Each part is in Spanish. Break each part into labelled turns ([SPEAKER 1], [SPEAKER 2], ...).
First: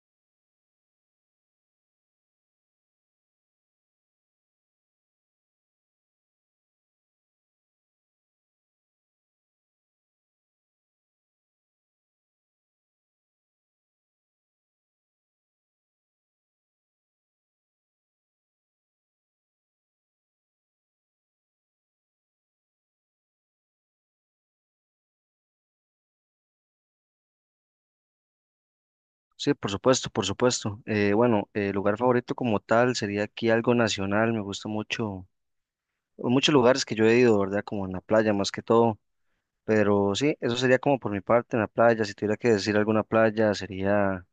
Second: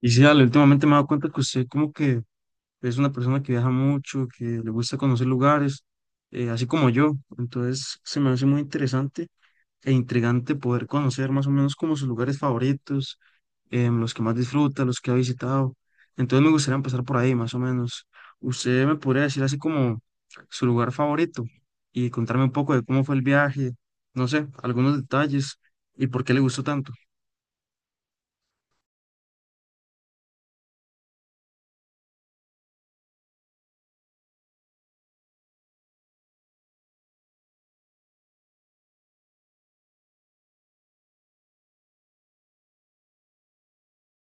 [SPEAKER 1] Y sí, Ale, últimamente me he dado cuenta que usted como que es una persona que viaja mucho, que le gusta conocer lugares, así como yo. Entonces se me hace muy interesante e intrigante poder conocer más o menos como sus lugares favoritos, los que más disfruta, los que ha visitado. Entonces me gustaría empezar por ahí, más o menos. ¿Usted me podría decir así como su lugar favorito y contarme un poco de cómo fue el viaje, no sé, algunos detalles y por qué le gustó tanto?
[SPEAKER 2] Sí, por supuesto, por supuesto. Bueno, lugar favorito como tal sería aquí algo nacional. Me gusta mucho, muchos lugares que yo he ido, ¿verdad? Como en la playa más que todo. Pero sí, eso sería como por mi parte en la playa. Si tuviera que decir alguna playa, sería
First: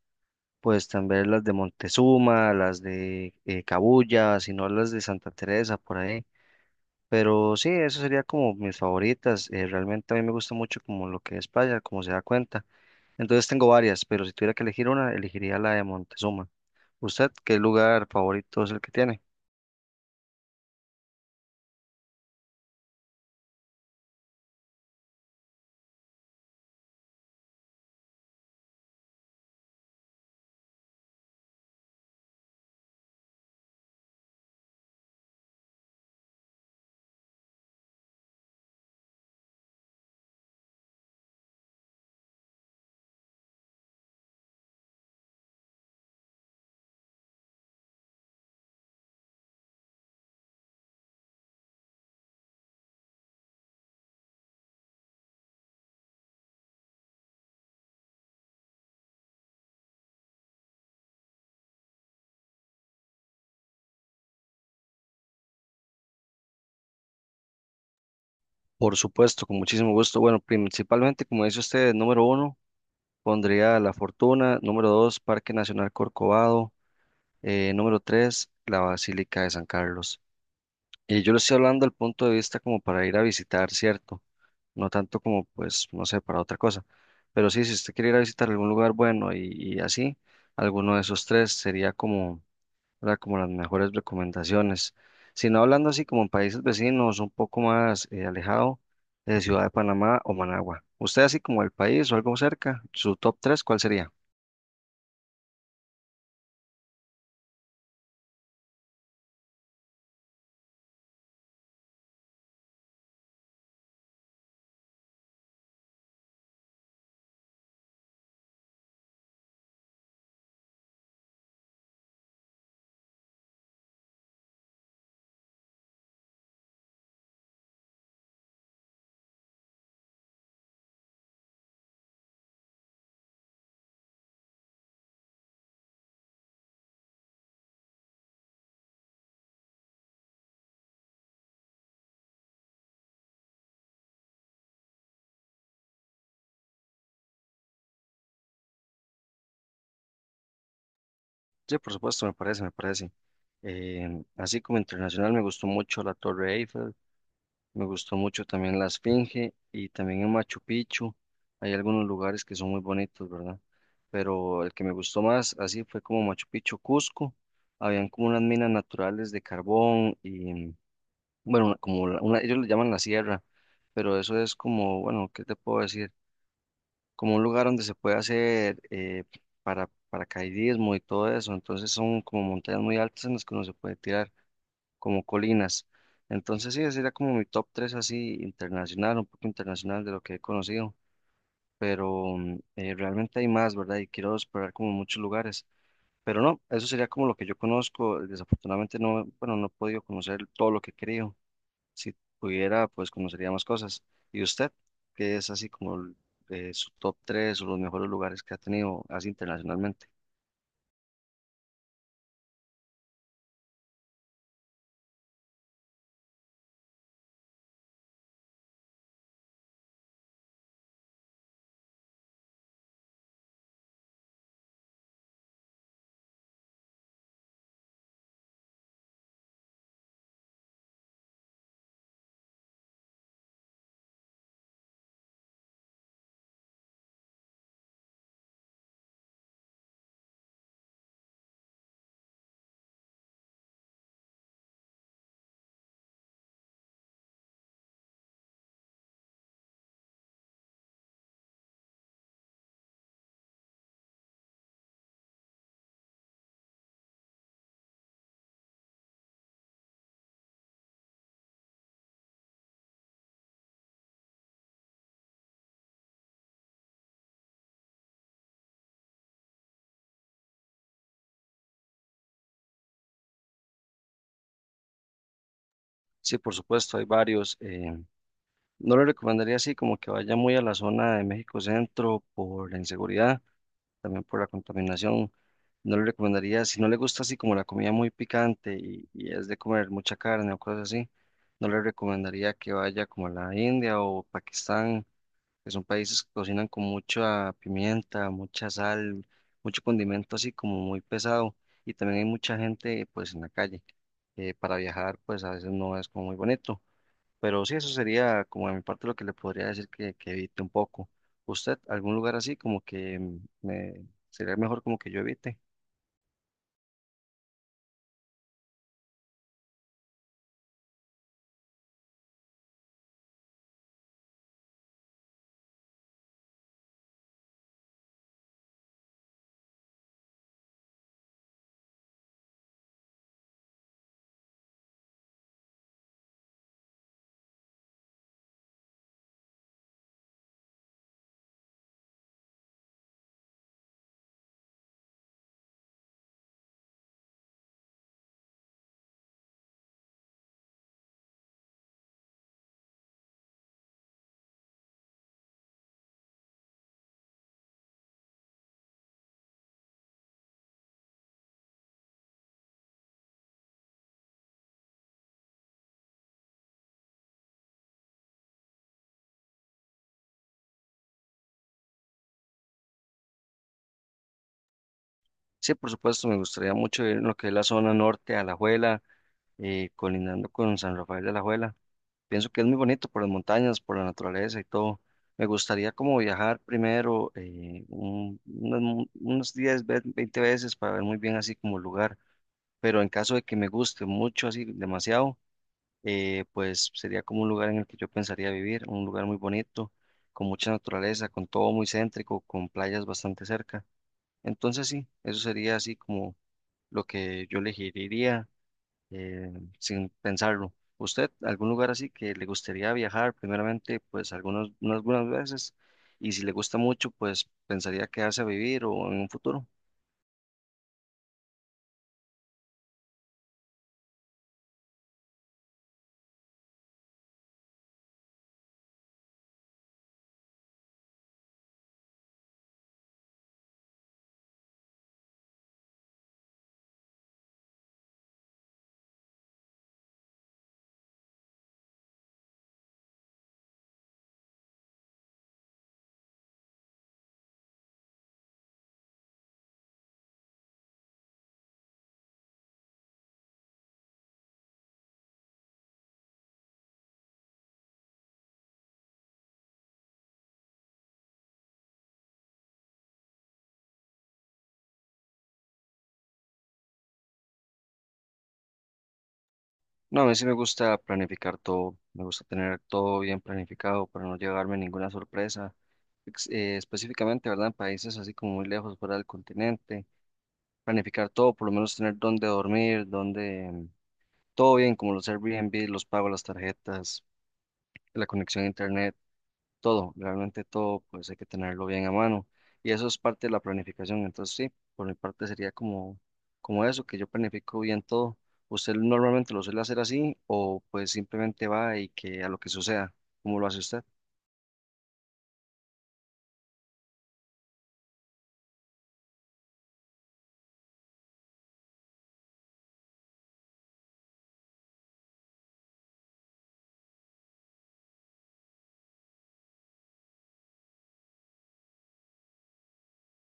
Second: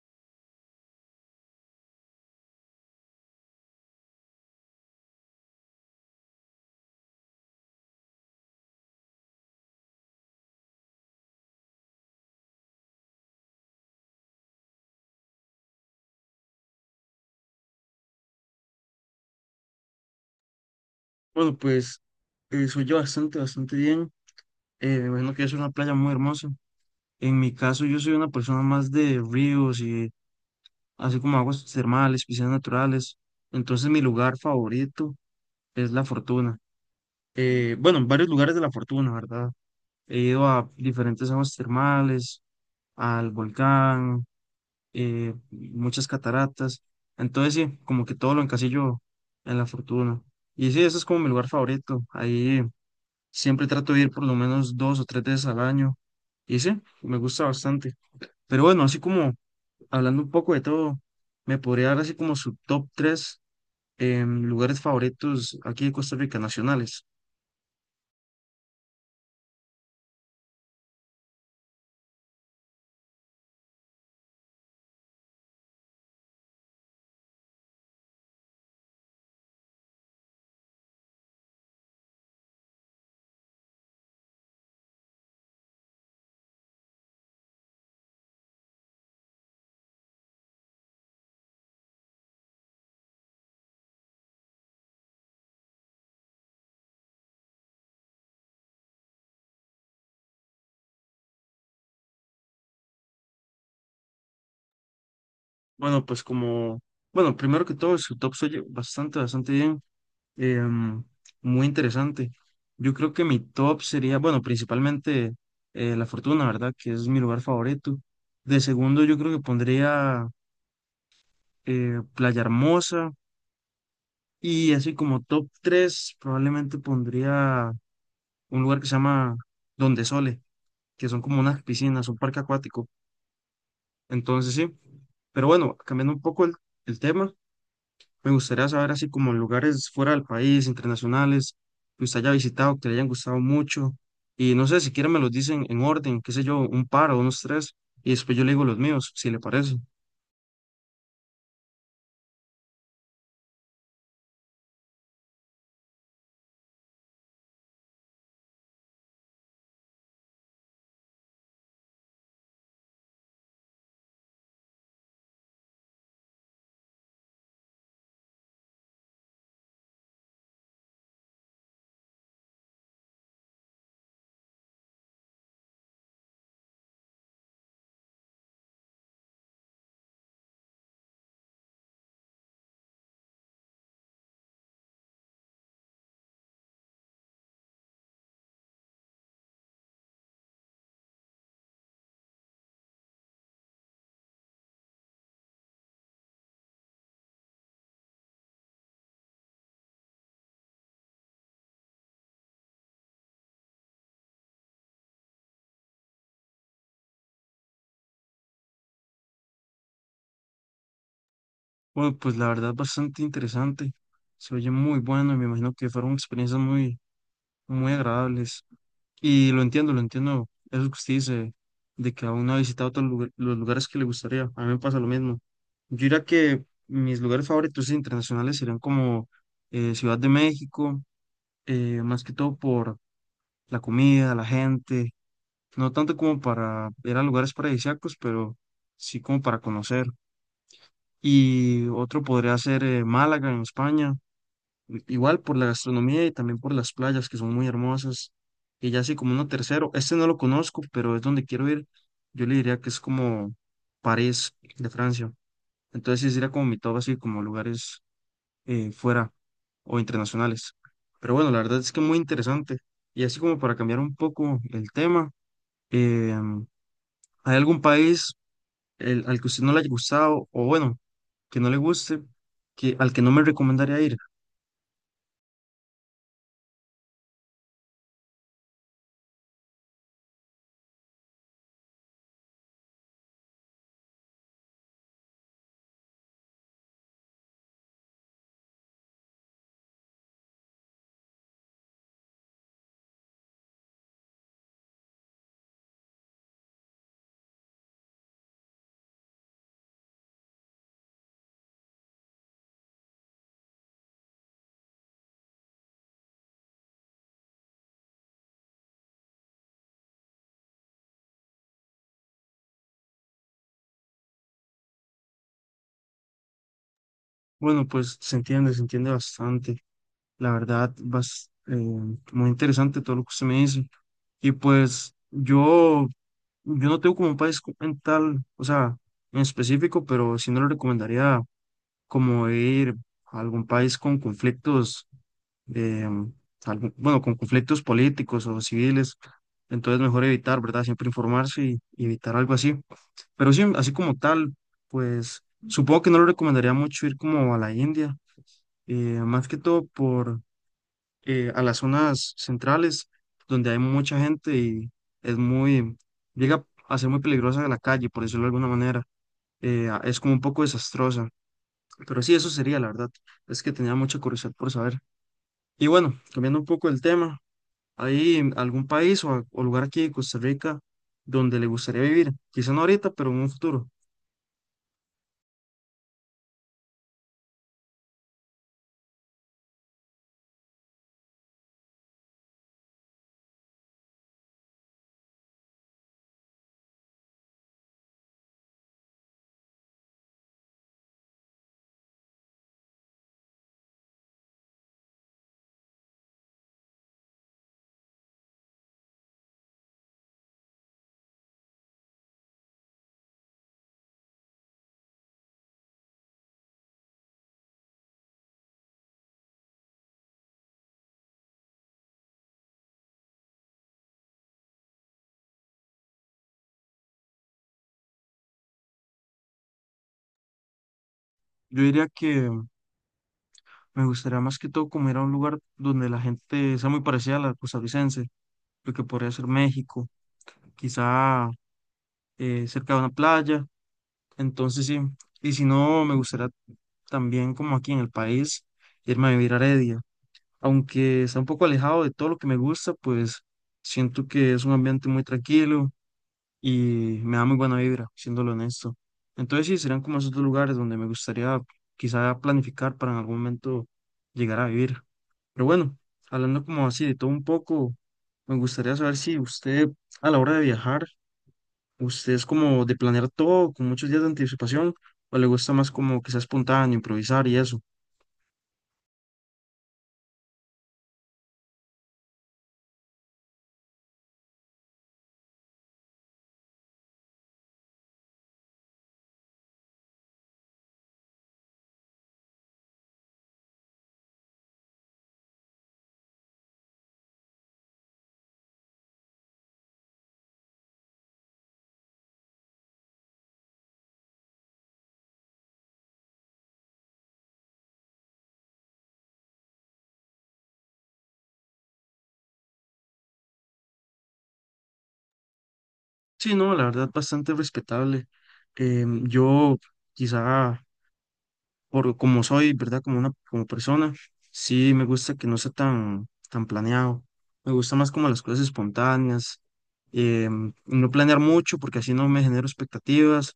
[SPEAKER 2] pues también las de Montezuma, las de Cabuya, si no las de Santa Teresa, por ahí. Pero sí, eso sería como mis favoritas. Realmente a mí me gusta mucho como lo que es playa, como se da cuenta. Entonces tengo varias, pero si tuviera que elegir una, elegiría la de Montezuma. ¿Usted qué lugar favorito es el que tiene?
[SPEAKER 1] Bueno, pues soy yo bastante bien. Me imagino que es una playa muy hermosa. En mi caso, yo soy una persona más de ríos y así como aguas termales, piscinas naturales. Entonces, mi lugar favorito es La Fortuna. Bueno, en varios lugares de La Fortuna, ¿verdad? He ido a diferentes aguas termales, al volcán, muchas cataratas. Entonces, sí, como que todo lo encasillo en La Fortuna. Y sí, ese es como mi lugar favorito. Ahí. Siempre trato de ir por lo menos dos o tres veces al año. Y sí, me gusta bastante. Pero bueno, así como hablando un poco de todo, me podría dar así como su top tres lugares favoritos aquí de Costa Rica nacionales.
[SPEAKER 2] Por supuesto, con muchísimo gusto. Bueno, principalmente, como dice usted, número uno, pondría La Fortuna, número dos, Parque Nacional Corcovado, número tres, la Basílica de San Carlos. Y yo le estoy hablando del punto de vista como para ir a visitar, ¿cierto? No tanto como, pues, no sé, para otra cosa. Pero sí, si usted quiere ir a visitar algún lugar bueno y así, alguno de esos tres sería como, ¿verdad? Como las mejores recomendaciones. Si no hablando así como en países vecinos, un poco más alejado de Ciudad de Panamá o Managua. Usted así como el país o algo cerca, su top tres, ¿cuál sería?
[SPEAKER 1] Bueno, pues como, bueno, primero que todo, su top se oye bastante bien. em, muy interesante. Yo creo que mi top sería, bueno, principalmente La Fortuna, ¿verdad? Que es mi lugar favorito. De segundo, yo creo que pondría Playa Hermosa. Y así como top 3 probablemente pondría un lugar que se llama Donde Sole, que son como unas piscinas, un parque acuático. Entonces sí, pero bueno, cambiando un poco el tema, me gustaría saber así como lugares fuera del país, internacionales, que usted haya visitado, que le hayan gustado mucho. Y no sé, si quieren me los dicen en orden, qué sé yo, un par o unos tres, y después yo le digo los míos, si le parece.
[SPEAKER 2] Sí, por supuesto, me parece, me parece. Así como internacional, me gustó mucho la Torre Eiffel, me gustó mucho también la Esfinge y también en Machu Picchu. Hay algunos lugares que son muy bonitos, ¿verdad? Pero el que me gustó más, así fue como Machu Picchu, Cusco. Habían como unas minas naturales de carbón y bueno, como una, ellos le llaman la sierra, pero eso es como, bueno, ¿qué te puedo decir? Como un lugar donde se puede hacer paracaidismo y todo eso, entonces son como montañas muy altas en las que uno se puede tirar, como colinas. Entonces sí, ese sería como mi top 3 así internacional, un poco internacional de lo que he conocido, pero realmente hay más, ¿verdad? Y quiero explorar como muchos lugares. Pero no, eso sería como lo que yo conozco. Desafortunadamente no, bueno, no he podido conocer todo lo que he querido. Si pudiera, pues conocería más cosas. ¿Y usted, qué es así como su top 3 o los mejores lugares que ha tenido así internacionalmente?
[SPEAKER 1] Bueno, pues la verdad bastante interesante. Se oye muy bueno y me imagino que fueron experiencias muy agradables. Y lo entiendo. Eso que usted dice, de que aún no ha visitado todos los los lugares que le gustaría. A mí me pasa lo mismo. Yo diría que mis lugares favoritos internacionales serían como Ciudad de México, más que todo por la comida, la gente, no tanto como para ir a lugares paradisíacos, pero sí como para conocer. Y otro podría ser Málaga en España Igual por la gastronomía y también por las playas que son muy hermosas. Y ya así como uno tercero, este no lo conozco, pero es donde quiero ir. Yo le diría que es como París de Francia. Entonces sí sería como mi top así como lugares fuera o internacionales. Pero bueno, la verdad es que muy interesante. Y así como para cambiar un poco el tema, eh, ¿hay algún país al que usted no le haya gustado o bueno, que no le guste, que, al que no me recomendaría ir?
[SPEAKER 2] Sí, por supuesto, hay varios. No le recomendaría así como que vaya muy a la zona de México Centro por la inseguridad, también por la contaminación. No le recomendaría, si no le gusta así como la comida muy picante y es de comer mucha carne o cosas así, no le recomendaría que vaya como a la India o Pakistán, que son países que cocinan con mucha pimienta, mucha sal, mucho condimento así como muy pesado. Y también hay mucha gente pues en la calle. Para viajar pues a veces no es como muy bonito. Pero sí, eso sería como de mi parte lo que le podría decir que evite un poco. ¿Usted algún lugar así como que sería mejor como que yo evite?
[SPEAKER 1] Bueno, pues se entiende bastante. La verdad, muy interesante todo lo que usted me dice. Y pues yo no tengo como un país en tal, o sea, en específico, pero sí no le recomendaría como ir a algún país con conflictos, eh, bueno, con conflictos políticos o civiles. Entonces mejor evitar, ¿verdad? Siempre informarse y evitar algo así. Pero sí, así como tal, pues supongo que no le recomendaría mucho ir como a la India, más que todo por a las zonas centrales donde hay mucha gente y es muy, llega a ser muy peligrosa la calle, por decirlo de alguna manera. Es como un poco desastrosa. Pero sí, eso sería, la verdad. Es que tenía mucha curiosidad por saber. Y bueno, cambiando un poco el tema, ¿hay algún país o lugar aquí de Costa Rica donde le gustaría vivir? Quizá no ahorita, pero en un futuro.
[SPEAKER 2] Sí, por supuesto, me gustaría mucho ir en lo que es la zona norte, Alajuela, colindando con San Rafael de Alajuela. Pienso que es muy bonito por las montañas, por la naturaleza y todo. Me gustaría como viajar primero unos 10, 20 veces para ver muy bien así como el lugar, pero en caso de que me guste mucho, así demasiado, pues sería como un lugar en el que yo pensaría vivir, un lugar muy bonito, con mucha naturaleza, con todo muy céntrico, con playas bastante cerca. Entonces sí, eso sería así como lo que yo elegiría eh, sin pensarlo. ¿Usted, algún lugar así que le gustaría viajar? Primeramente, pues algunas, unas buenas veces. Y si le gusta mucho, pues pensaría quedarse a vivir o en un futuro.
[SPEAKER 1] Yo diría que me gustaría más que todo como ir a un lugar donde la gente sea muy parecida a la costarricense, lo que podría ser México, quizá cerca de una playa. Entonces sí, y si no, me gustaría también como aquí en el país irme a vivir a Heredia. Aunque está un poco alejado de todo lo que me gusta, pues siento que es un ambiente muy tranquilo y me da muy buena vibra, siéndolo honesto. Entonces sí, serían como esos dos lugares donde me gustaría quizá planificar para en algún momento llegar a vivir. Pero bueno, hablando como así de todo un poco, me gustaría saber si usted a la hora de viajar ¿usted es como de planear todo con muchos días de anticipación o le gusta más como que sea espontáneo, improvisar y eso?
[SPEAKER 2] No, a mí sí me gusta planificar todo. Me gusta tener todo bien planificado para no llevarme ninguna sorpresa. Específicamente, ¿verdad? En países así como muy lejos, fuera del continente. Planificar todo, por lo menos tener dónde dormir, dónde... Todo bien, como los Airbnb, los pagos, las tarjetas, la conexión a internet. Todo, realmente todo, pues hay que tenerlo bien a mano. Y eso es parte de la planificación. Entonces, sí, por mi parte sería como, como eso, que yo planifico bien todo. ¿Usted normalmente lo suele hacer así o pues simplemente va y que a lo que suceda? ¿Cómo lo hace usted?
[SPEAKER 1] Sí, no, la verdad bastante respetable. Yo quizá por como soy, ¿verdad? Como una como persona, sí me gusta que no sea tan planeado. Me gusta más como las cosas espontáneas, no planear mucho porque así no me genero expectativas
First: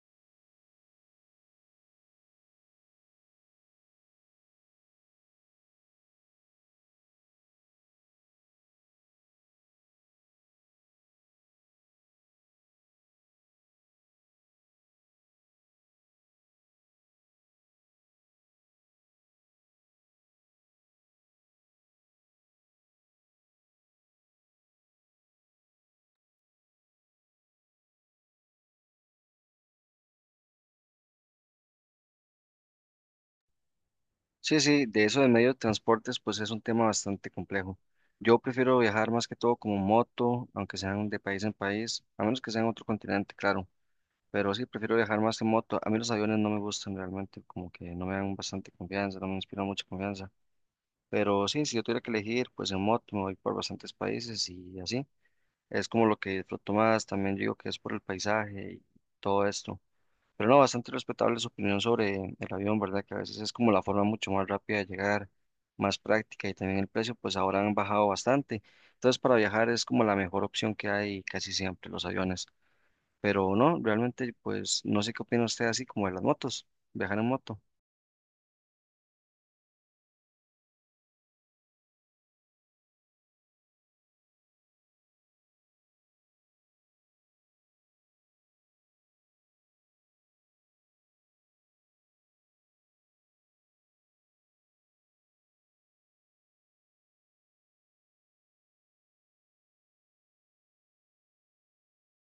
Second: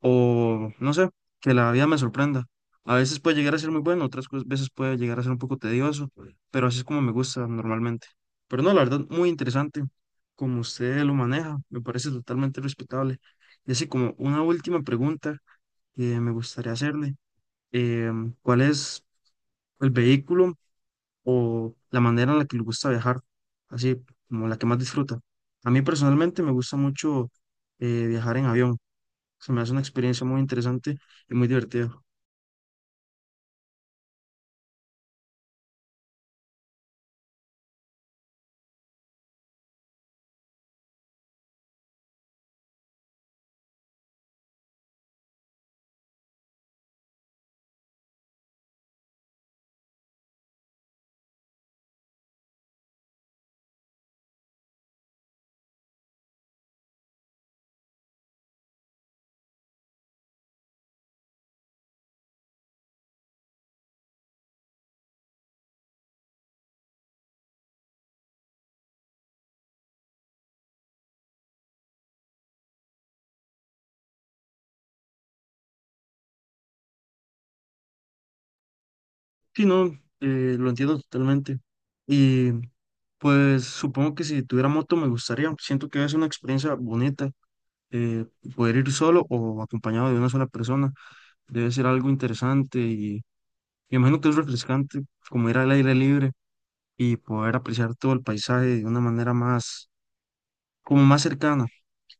[SPEAKER 1] o no sé, que la vida me sorprenda. A veces puede llegar a ser muy bueno, otras veces puede llegar a ser un poco tedioso, pero así es como me gusta normalmente. Pero no, la verdad, muy interesante como usted lo maneja, me parece totalmente respetable. Y así como una última pregunta que me gustaría hacerle, ¿cuál es el vehículo o la manera en la que le gusta viajar? Así como la que más disfruta. A mí personalmente me gusta mucho viajar en avión. Se me hace una experiencia muy interesante y muy divertida.
[SPEAKER 2] Sí, sí, de eso de medio de transportes, pues es un tema bastante complejo. Yo prefiero viajar más que todo como moto, aunque sean de país en país, a menos que sea en otro continente, claro. Pero sí, prefiero viajar más en moto. A mí los aviones no me gustan realmente, como que no me dan bastante confianza, no me inspiran mucha confianza. Pero sí, si yo tuviera que elegir, pues en moto me voy por bastantes países y así. Es como lo que disfruto más. También digo que es por el paisaje y todo esto. Pero no, bastante respetable su opinión sobre el avión, ¿verdad? Que a veces es como la forma mucho más rápida de llegar, más práctica y también el precio, pues ahora han bajado bastante. Entonces, para viajar es como la mejor opción que hay casi siempre los aviones. Pero no, realmente, pues no sé qué opina usted así como de las motos, viajar en moto.
[SPEAKER 1] Sí, no, lo entiendo totalmente. Y pues supongo que si tuviera moto me gustaría. Siento que es una experiencia bonita. eh, Poder ir solo o acompañado de una sola persona debe ser algo interesante y me imagino que es refrescante, como ir al aire libre y poder apreciar todo el paisaje de una manera más, como más cercana.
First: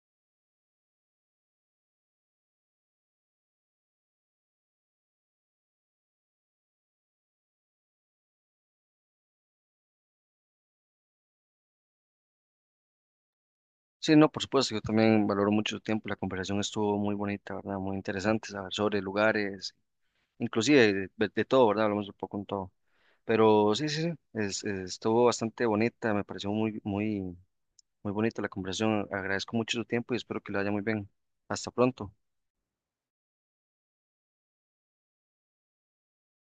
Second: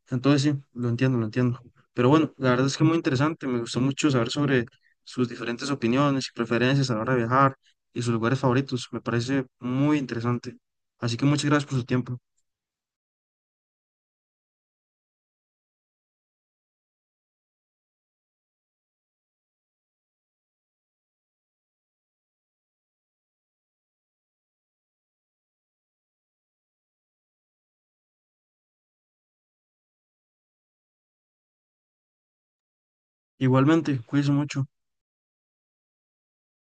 [SPEAKER 1] Entonces sí, lo entiendo. Pero bueno, la verdad es que muy interesante, me gustó mucho saber sobre sus diferentes opiniones y preferencias a la hora de viajar y sus lugares favoritos, me parece muy interesante. Así que muchas gracias por su tiempo.
[SPEAKER 2] Sí, no, por supuesto, yo también valoro mucho su tiempo, la conversación estuvo muy bonita, ¿verdad? Muy interesante saber sobre lugares, inclusive de todo, ¿verdad? Hablamos un poco en todo. Pero sí, sí, sí, estuvo bastante bonita, me pareció muy, muy, muy bonita la conversación. Agradezco mucho su tiempo y espero que le vaya muy bien. Hasta pronto.
[SPEAKER 1] Igualmente, cuídense mucho.